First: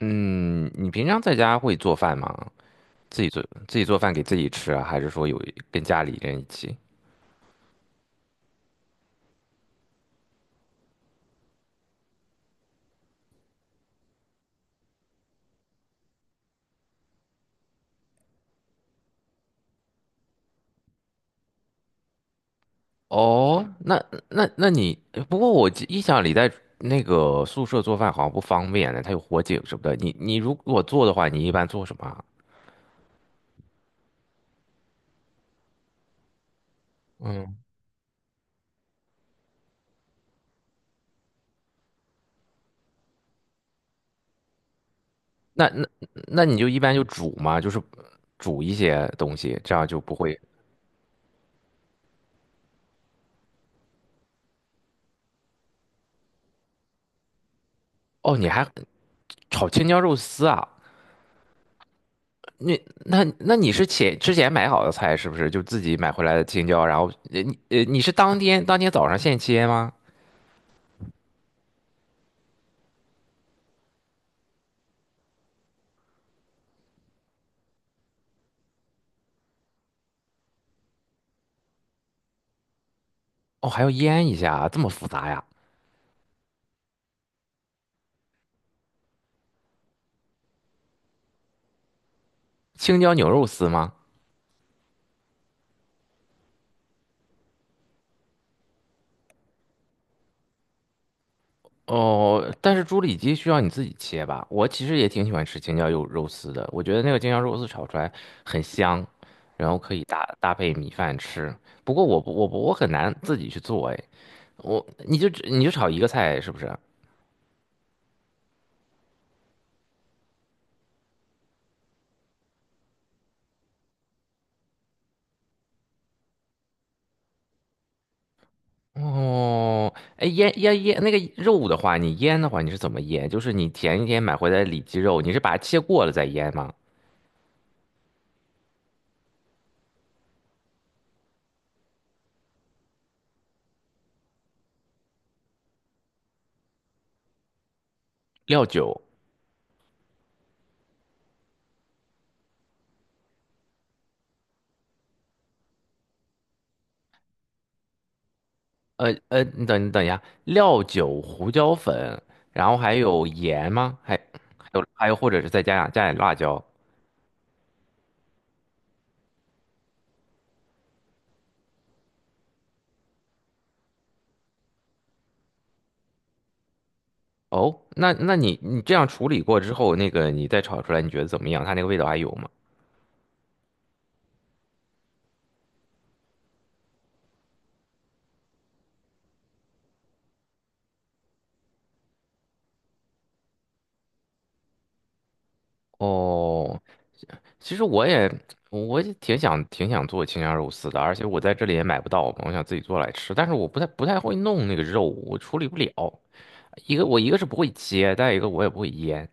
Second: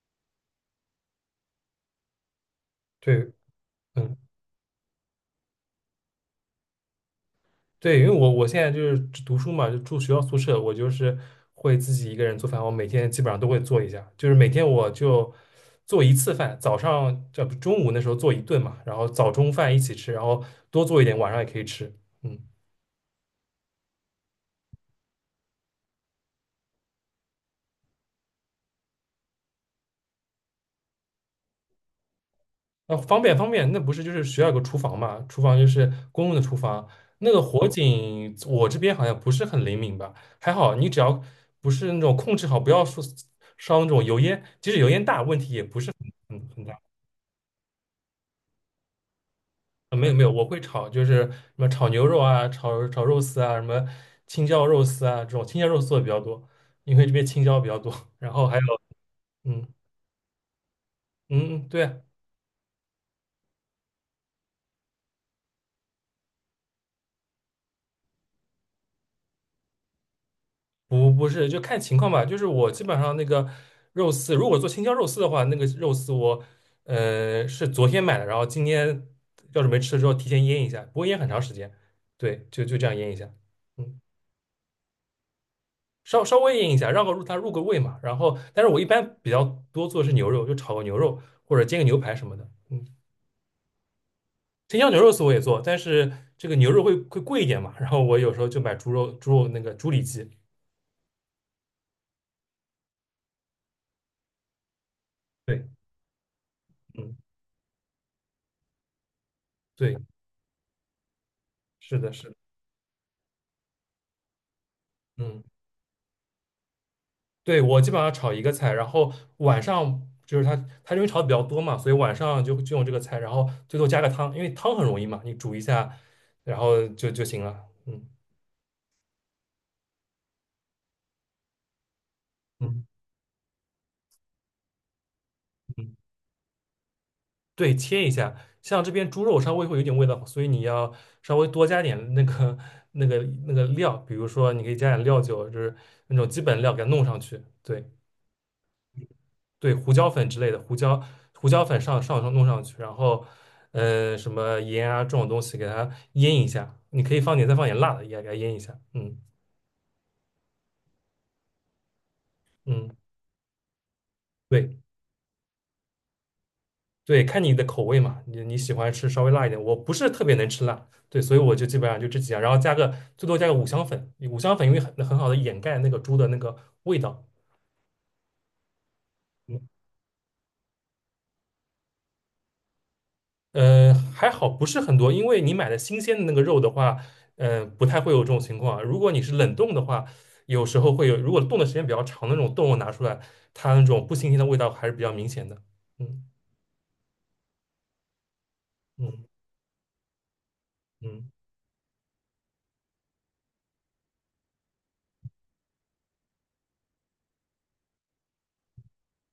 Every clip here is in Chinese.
嗯，你平常在家会做饭吗？自己对，做饭嗯，给自己吃啊，还是说有跟家里人一起？对，因为我现在就是读书嘛，就住学校宿舍，我就是会自己一个人做饭，我每天基本上都会做一下，就是每天我就做一次饭，早上这不中午那时候做一顿嘛，然后早中饭一起吃，然后多做一点，晚上也可以吃，嗯，哦，那你不过我记印象里在宿舍做饭好像不方便呢，它有火警什么的。你如果做的话，你一般做什么啊？那方便方便，那不是就是学校有个厨房嘛，厨房就是公用的厨房，那个火警我这边好像不是很灵敏吧，还好你只要不是那种控制好，不要说烧那种油烟，即使油烟大，问题也那不是很很你很就一大。般就煮嘛，就是煮一些东西，这样啊，就没不有没有，会。我会炒，就是什么炒牛肉啊，炒肉丝啊，什么青椒肉丝啊，这种青椒肉丝做的比较多，因为这边青椒比较多。然哦，后你还有，还嗯炒青椒肉丝啊？嗯，对啊那你是之前买好的菜是不是？就自己买回来的青椒，然后你是当天早上现切吗？不是，就看情况吧。就是我基本上那个肉丝，如果做青椒肉丝的话，那个肉丝我是昨天买的，然后今天要是没吃的时候提前腌一下，不会腌很长时间。对，就这样腌一下。哦，还要嗯。腌一下啊，这么复杂呀？稍微腌一下，让个入它入个味嘛。然后，但是我一般比较多做的是牛肉，就炒个牛肉或者煎个牛排什么的。嗯，青椒牛肉丝吗？青椒牛肉丝我也做，但是这个牛肉会贵一点嘛。然后我有时候就买猪肉那个猪里脊。哦，但是猪里脊需要你自己切吧？我其实也挺喜欢吃对，青椒肉丝的，我觉得那嗯，个青椒肉丝炒出来很香，然后可对，以搭配米饭吃。不是过的，是的，我不我很难自己去做哎，你嗯，你就炒一个菜是不是？对，我基本上炒一个菜，然后晚上就是它因为炒的比较多嘛，所以晚上就用这个菜，然后最后加个汤，因为汤很容易嘛，你煮一下，然后就行了。嗯哦，哎，腌那个肉的话，你腌的话，你是嗯怎么腌？就是你前一天买回来的里脊肉，你是把它切嗯。过了再腌吗？对，切一下。像这边猪肉稍微会有点味道，所以你要稍微多加点那个 那个那个料，比如说你可以加点料酒，就是那种基本料给它弄上去。对料酒，对，胡椒粉之类的，胡椒粉上弄上去，然后什么盐啊这种东西给它腌一下。你可以放点再放点辣的，也给它腌一下。嗯你你等一下，料酒、胡椒粉，然后还嗯，有盐吗？还对。还有，或者是再加点辣椒。对，看你的口味嘛，你喜欢吃稍微辣一点，我不是特别能吃辣，对，所以我就基本上就这几样，然后加个最多加个五香粉，五香粉因为很好的掩盖那个猪的那个味道，哦，那你这样处理过嗯，之后，那个你再炒出来，你觉得怎么样？它那个味道还有吗？还好不是很多，因为你买的新鲜的那个肉的话，不太会有这种情况啊，如果你是冷冻的话，有时候会有，如果冻的时间比较长，那种冻肉拿出来，它那种不新鲜的味道还是比较明显的，嗯哦，其实我也嗯挺想做青椒肉丝的，而且嗯。我在这里也买不到嘛，我想自己做来吃。但是我不太会弄那个肉，我处理不了。一个是不会切，再一个我也不会腌。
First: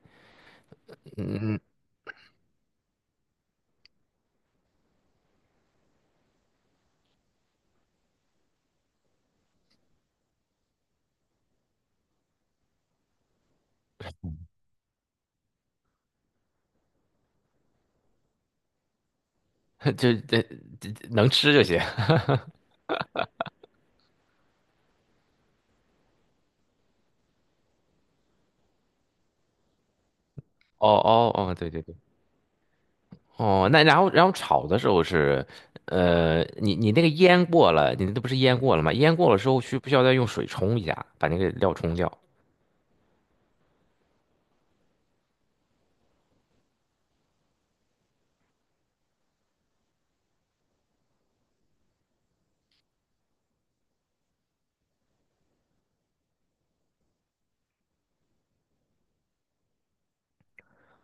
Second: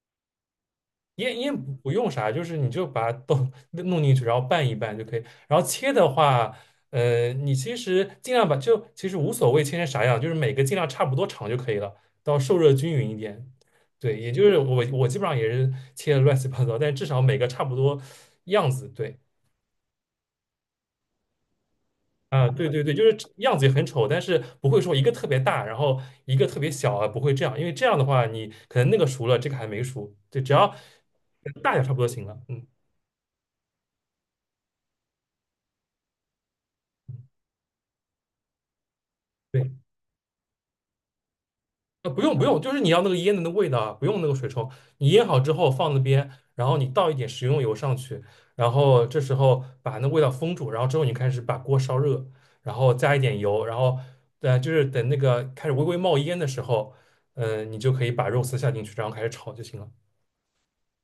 腌不用啥，就是你就把它都 弄进去，然后拌一拌就可以。然后切的话，你其实尽量就其实无所谓切成啥样，就是每个尽量差不多长就可以了，到受热均匀一点。对，也就是我基本上也是切的乱七八糟，但至少每个差不多样子。对，就这能吃就行。啊，对对对，就是样子也很丑，但是不会说一个特别大，然后一个特别小啊，不会这样，因为这样的话你可能那个熟了，这个还没熟，对，只要 哦，对大对小差对。不多行了。嗯，哦，那然后炒的时候是，呃，你那个腌过了，你那不是腌过了吗？腌过了之后对。需不需要再用水冲一下，把那个料冲啊掉？不用不用，就是你要那个腌的那味道啊，不用那个水冲。你腌好之后放那边，然后你倒一点食用油上去，然后这时候把那味道封住，然后之后你开始把锅烧热，然后加一点油，然后就是等那个开始微微冒烟的时候，嗯，你就可以把肉丝下进去，然后开始炒就行了。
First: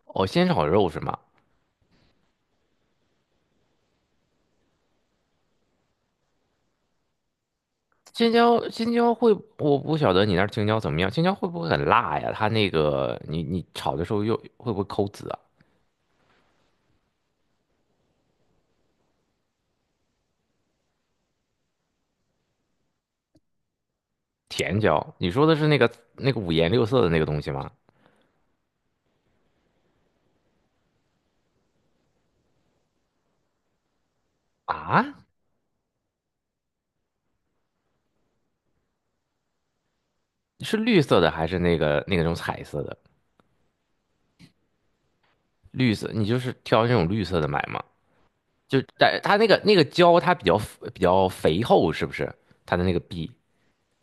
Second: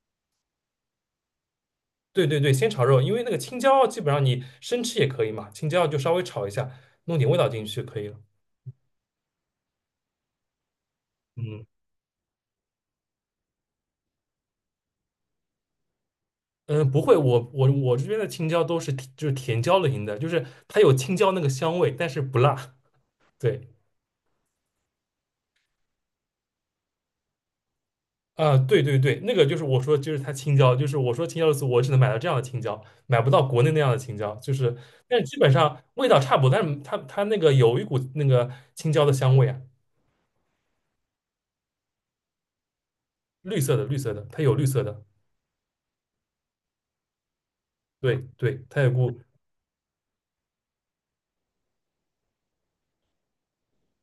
哦，先炒肉是吗？对对对，先炒肉，因为那个青椒基本上你生吃也可以嘛，青椒就稍微炒一下，弄点味道进去就可以了。青椒，青椒会，我不晓得你那儿青椒怎么样，青椒会不嗯。会很辣呀？它那个，你炒的时候又会不会抠籽啊？嗯，不会，我这边的青椒都是甜就是甜椒类型的，就是它有青椒那个香味，但是不辣。对，甜椒，你说的是那个五颜六色的那个东西吗？啊、对对对，那个就是我说就是它青椒，就是我说青椒的时候，我只能买到这样的青椒，买不到国内那样的青椒，就是，啊，但是基本上味道差不多，但是它那个有一股那个青椒的香味啊，是绿色的还是那个种彩色的？绿色的绿色的，它有绿色的，绿色，你就是挑那种绿色的买吗？对对，就它有但股它那个椒，它比较肥厚，是不是？它的那个壁，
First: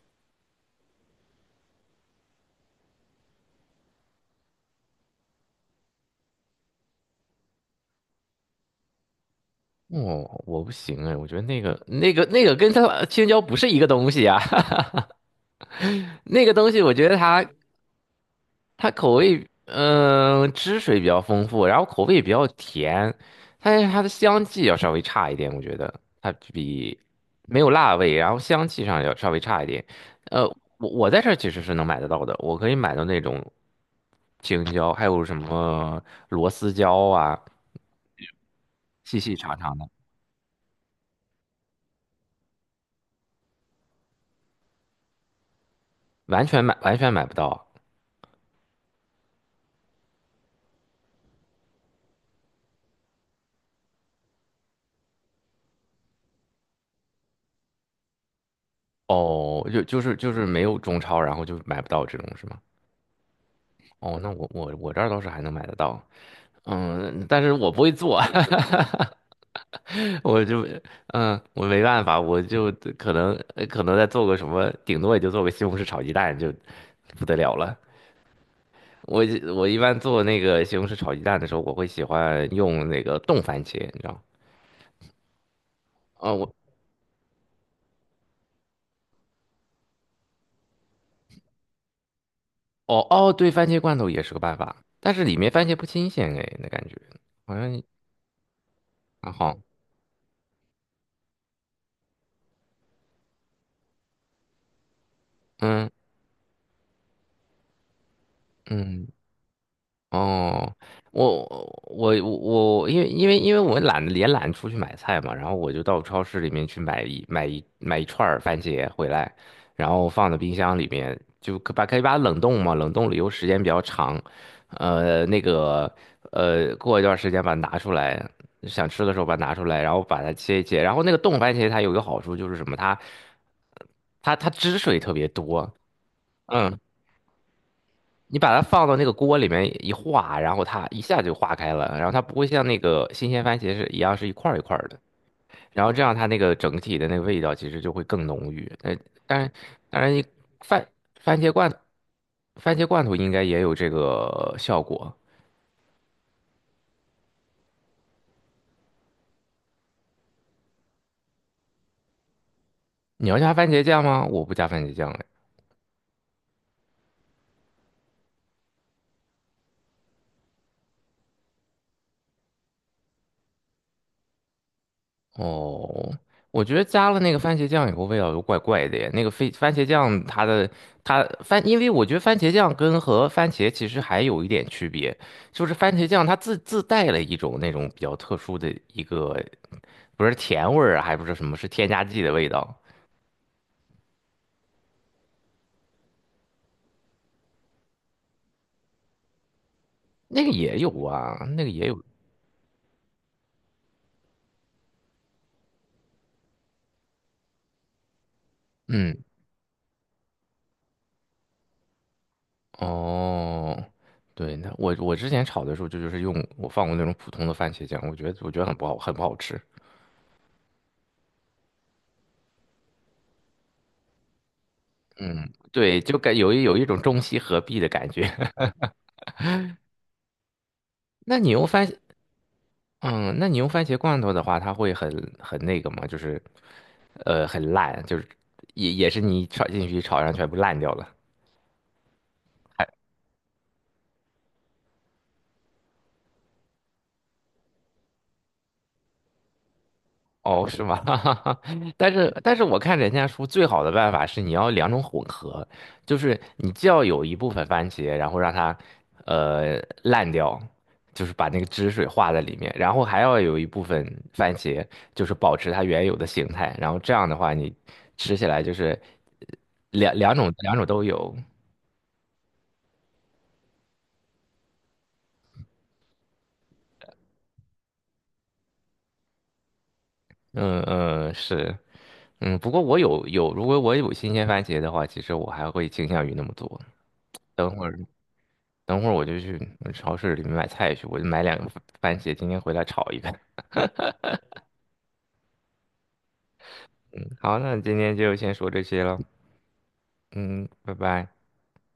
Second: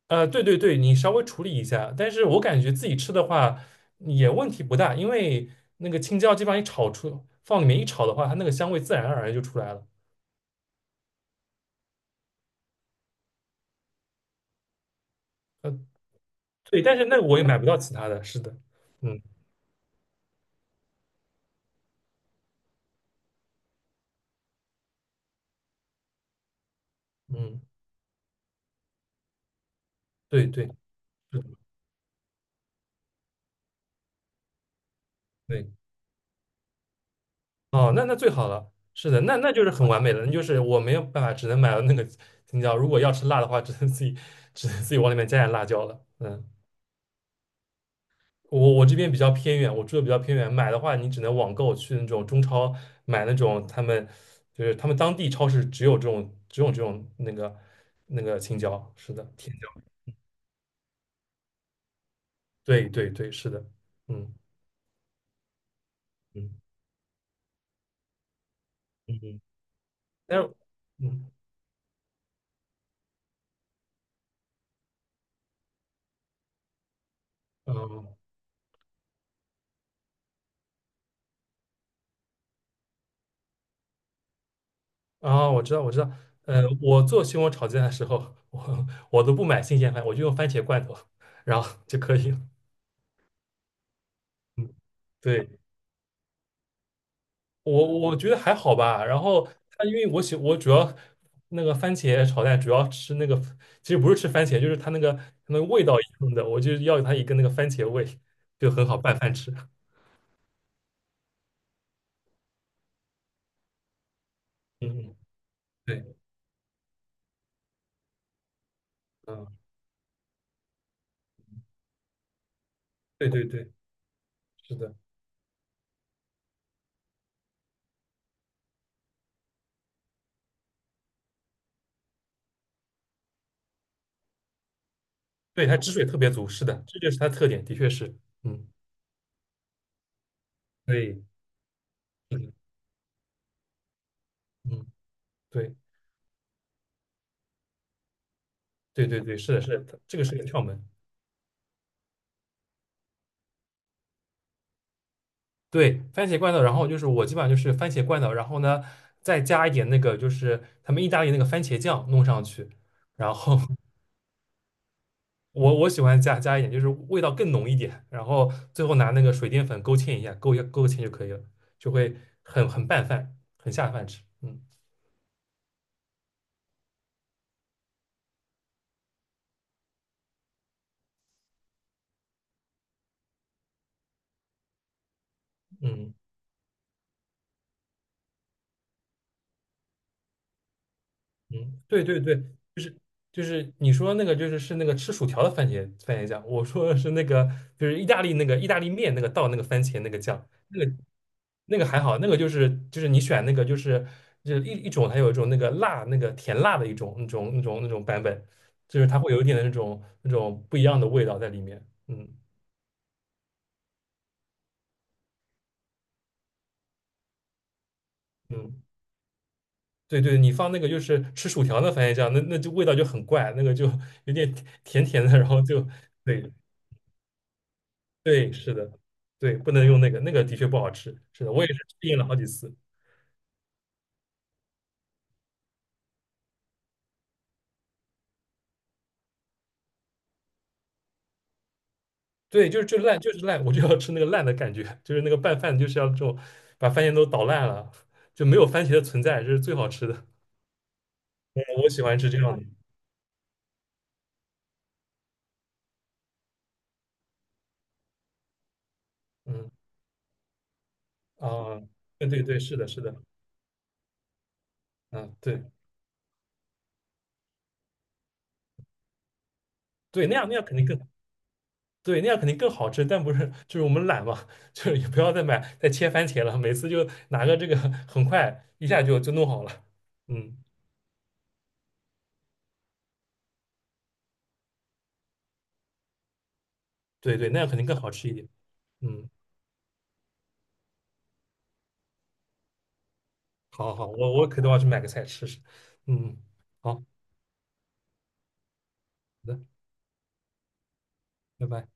对对对，你稍微处理一下，但是我感觉自己吃的话也问题不大，因为那个青椒基本上一炒出，放里面一炒的话，它那个香味自然而然就出来了。哦，我不行哎，我觉得那个跟它青椒不是一个东西啊。呃，那个东对，西，我但是觉得那我也它买不到其他的，是的，它口嗯味，汁水比较丰富，然后口味比较甜，但是它的香气要稍微差一点，我觉得它比没嗯，有辣味，然后香气上要稍微差一点。呃，对对我在这儿是其的实是能买得到的，我可以买到那种青椒，还有什对，么螺丝椒啊，哦，那最好了，是细的，细那长就是长很的，完美了，那就是我没有办法，只能买到那个青椒，如果要吃辣的话，只能自己往里面加点辣椒了，完嗯。全买买不到。我这边比较偏远，我住的比较偏远，买的话你只能网购去那种中超买那种他们当地超市只有这种那个青椒，是的，甜哦，椒，就是没有中超，然后就买不到这种是吗？对对对，是的，哦，那嗯我这儿倒是还能买得到，嗯嗯，但是我不会做。嗯，嗯但我是就嗯嗯，我没办法，我就可能再做个什么，顶多也就做个西红柿炒鸡蛋就不得了了。嗯我我一般做那个西红柿炒鸡蛋的时候，我会喜欢用那个冻番茄，你知道吗？啊，我知道我知道，哦，我我做西红柿炒鸡蛋的时候，我都不买新鲜番，我就用番茄罐头，然后就可以了，哦，对，番茄罐头也是个办嗯，法，但是里对。面番茄不新鲜哎，那感觉好像我觉得还好吧。然还后好，它因为我主要那个番茄炒蛋主要吃那个，其实不是吃番茄，就是它那个味嗯道一样的，我就要它一个那个番茄味，就很好嗯。拌饭吃。哦，我我我我因为我懒得也懒得出去嗯，买嗯，菜嘛，然后我就到对，超市里面去买一买一买一串儿番茄回来，嗯，然后放到冰箱里面，就可以把它冷冻嘛，冷冻理由对对时间比对，较长，是的，呃，那个呃，过一段时间把它拿出来，想吃的时候把它拿出来，然后把它切一切，然后那个冻番茄它有一个好处就是什么，它它汁水特别对，多，它汁水特别足，是嗯。的，这就是它特点，的确是，你把它嗯，放到那个锅里面一化，然后它一对，下就化开了，然后它不是会的，像那个新鲜番茄是一样是一块儿一块儿嗯，的，对，然后这样它那个整体的那个味道其实就会更浓郁。呃，对对对，当然，是的，是的，当然这个你是个窍门。番番茄罐番茄罐头应该也有这个效果。对，番茄罐头，然后就是我基本上就是番茄罐头，然后呢再加一点那个就是他们意大利那个番茄酱弄上去，你然要加后 番茄 酱吗？我不加番茄酱。我喜欢加一点，就是味道更浓一点，然后最后拿那个水淀粉勾芡一下，勾一下勾芡就可以了，就会很拌饭，很下饭吃。嗯哦，我觉得加了那个番茄酱以后，味道就怪怪的耶。那个非番茄酱它的它番，因为我觉得番茄酱跟和番茄其实还有一点区别，就是番茄嗯酱它自带了一种那种比较特殊的一个，不是甜味儿啊，还不是什么，是嗯，添加对对剂的对，味道。就是就是你说那个就是是那个吃薯条的番茄酱，我说的是那个就是意大利那个意大利面那个倒那个番茄那个那酱。个也有啊，那个那个也有，还好，那个就是你选那个就是一种，它有一种那个辣那个甜辣的一种那种版本，就是它嗯，会有一点的那种不一样的味道在里面。嗯哦，对，那之前炒的时候就是用放过那种普通的番茄酱，我觉得很嗯，不好，很不好吃。对对，你放那个就是吃薯条的番茄酱，那就味道就很怪，那个就 有点甜甜的，然嗯，后就对，就有对有一种中西合璧的感觉。对 是的，对不能用那个，那个的确不好吃。那是你的，我用也是番，适应了好几次。嗯，那你用番茄罐头的话，它会很那个吗？就是，呃，很烂，就是也是你炒进去炒上全部烂掉了。对，就是就烂，就是烂，我就要吃那个烂的感觉，就是那个拌饭就是要这种，把番茄都捣烂了，就没有番茄的存在，这是最好吃的。哦，是吗？嗯我喜但欢是，吃这但样是的。我看人家说最好的办法是你要两种混合，就是你既要有一部分番茄，然后让它嗯呃烂掉，就是把那个啊，汁水对化在对里对，面，是的，然是后的，还要有一部分番茄，就是嗯，保对持它原有的形态，然后这样的话你吃起来就是呃两对，那样那样两肯定种更都有。对，那样肯定更好吃，但不是就是我们懒嘛，就是也不要再买再切番茄了，每次就拿个这个，很快一下就弄好了。嗯，嗯嗯是，嗯不过我有有，如果我有新鲜番茄的话，其实我还会倾向于那么做。对对，那样等肯定会更儿。好吃一点。等会儿我嗯，就去超市里面买菜去，我就买两个番番茄，今天回来炒一个。好好好，我可都要去买个菜吃吃。嗯，好好嗯，好，那今天就先说这些了。的，嗯，拜拜。拜拜。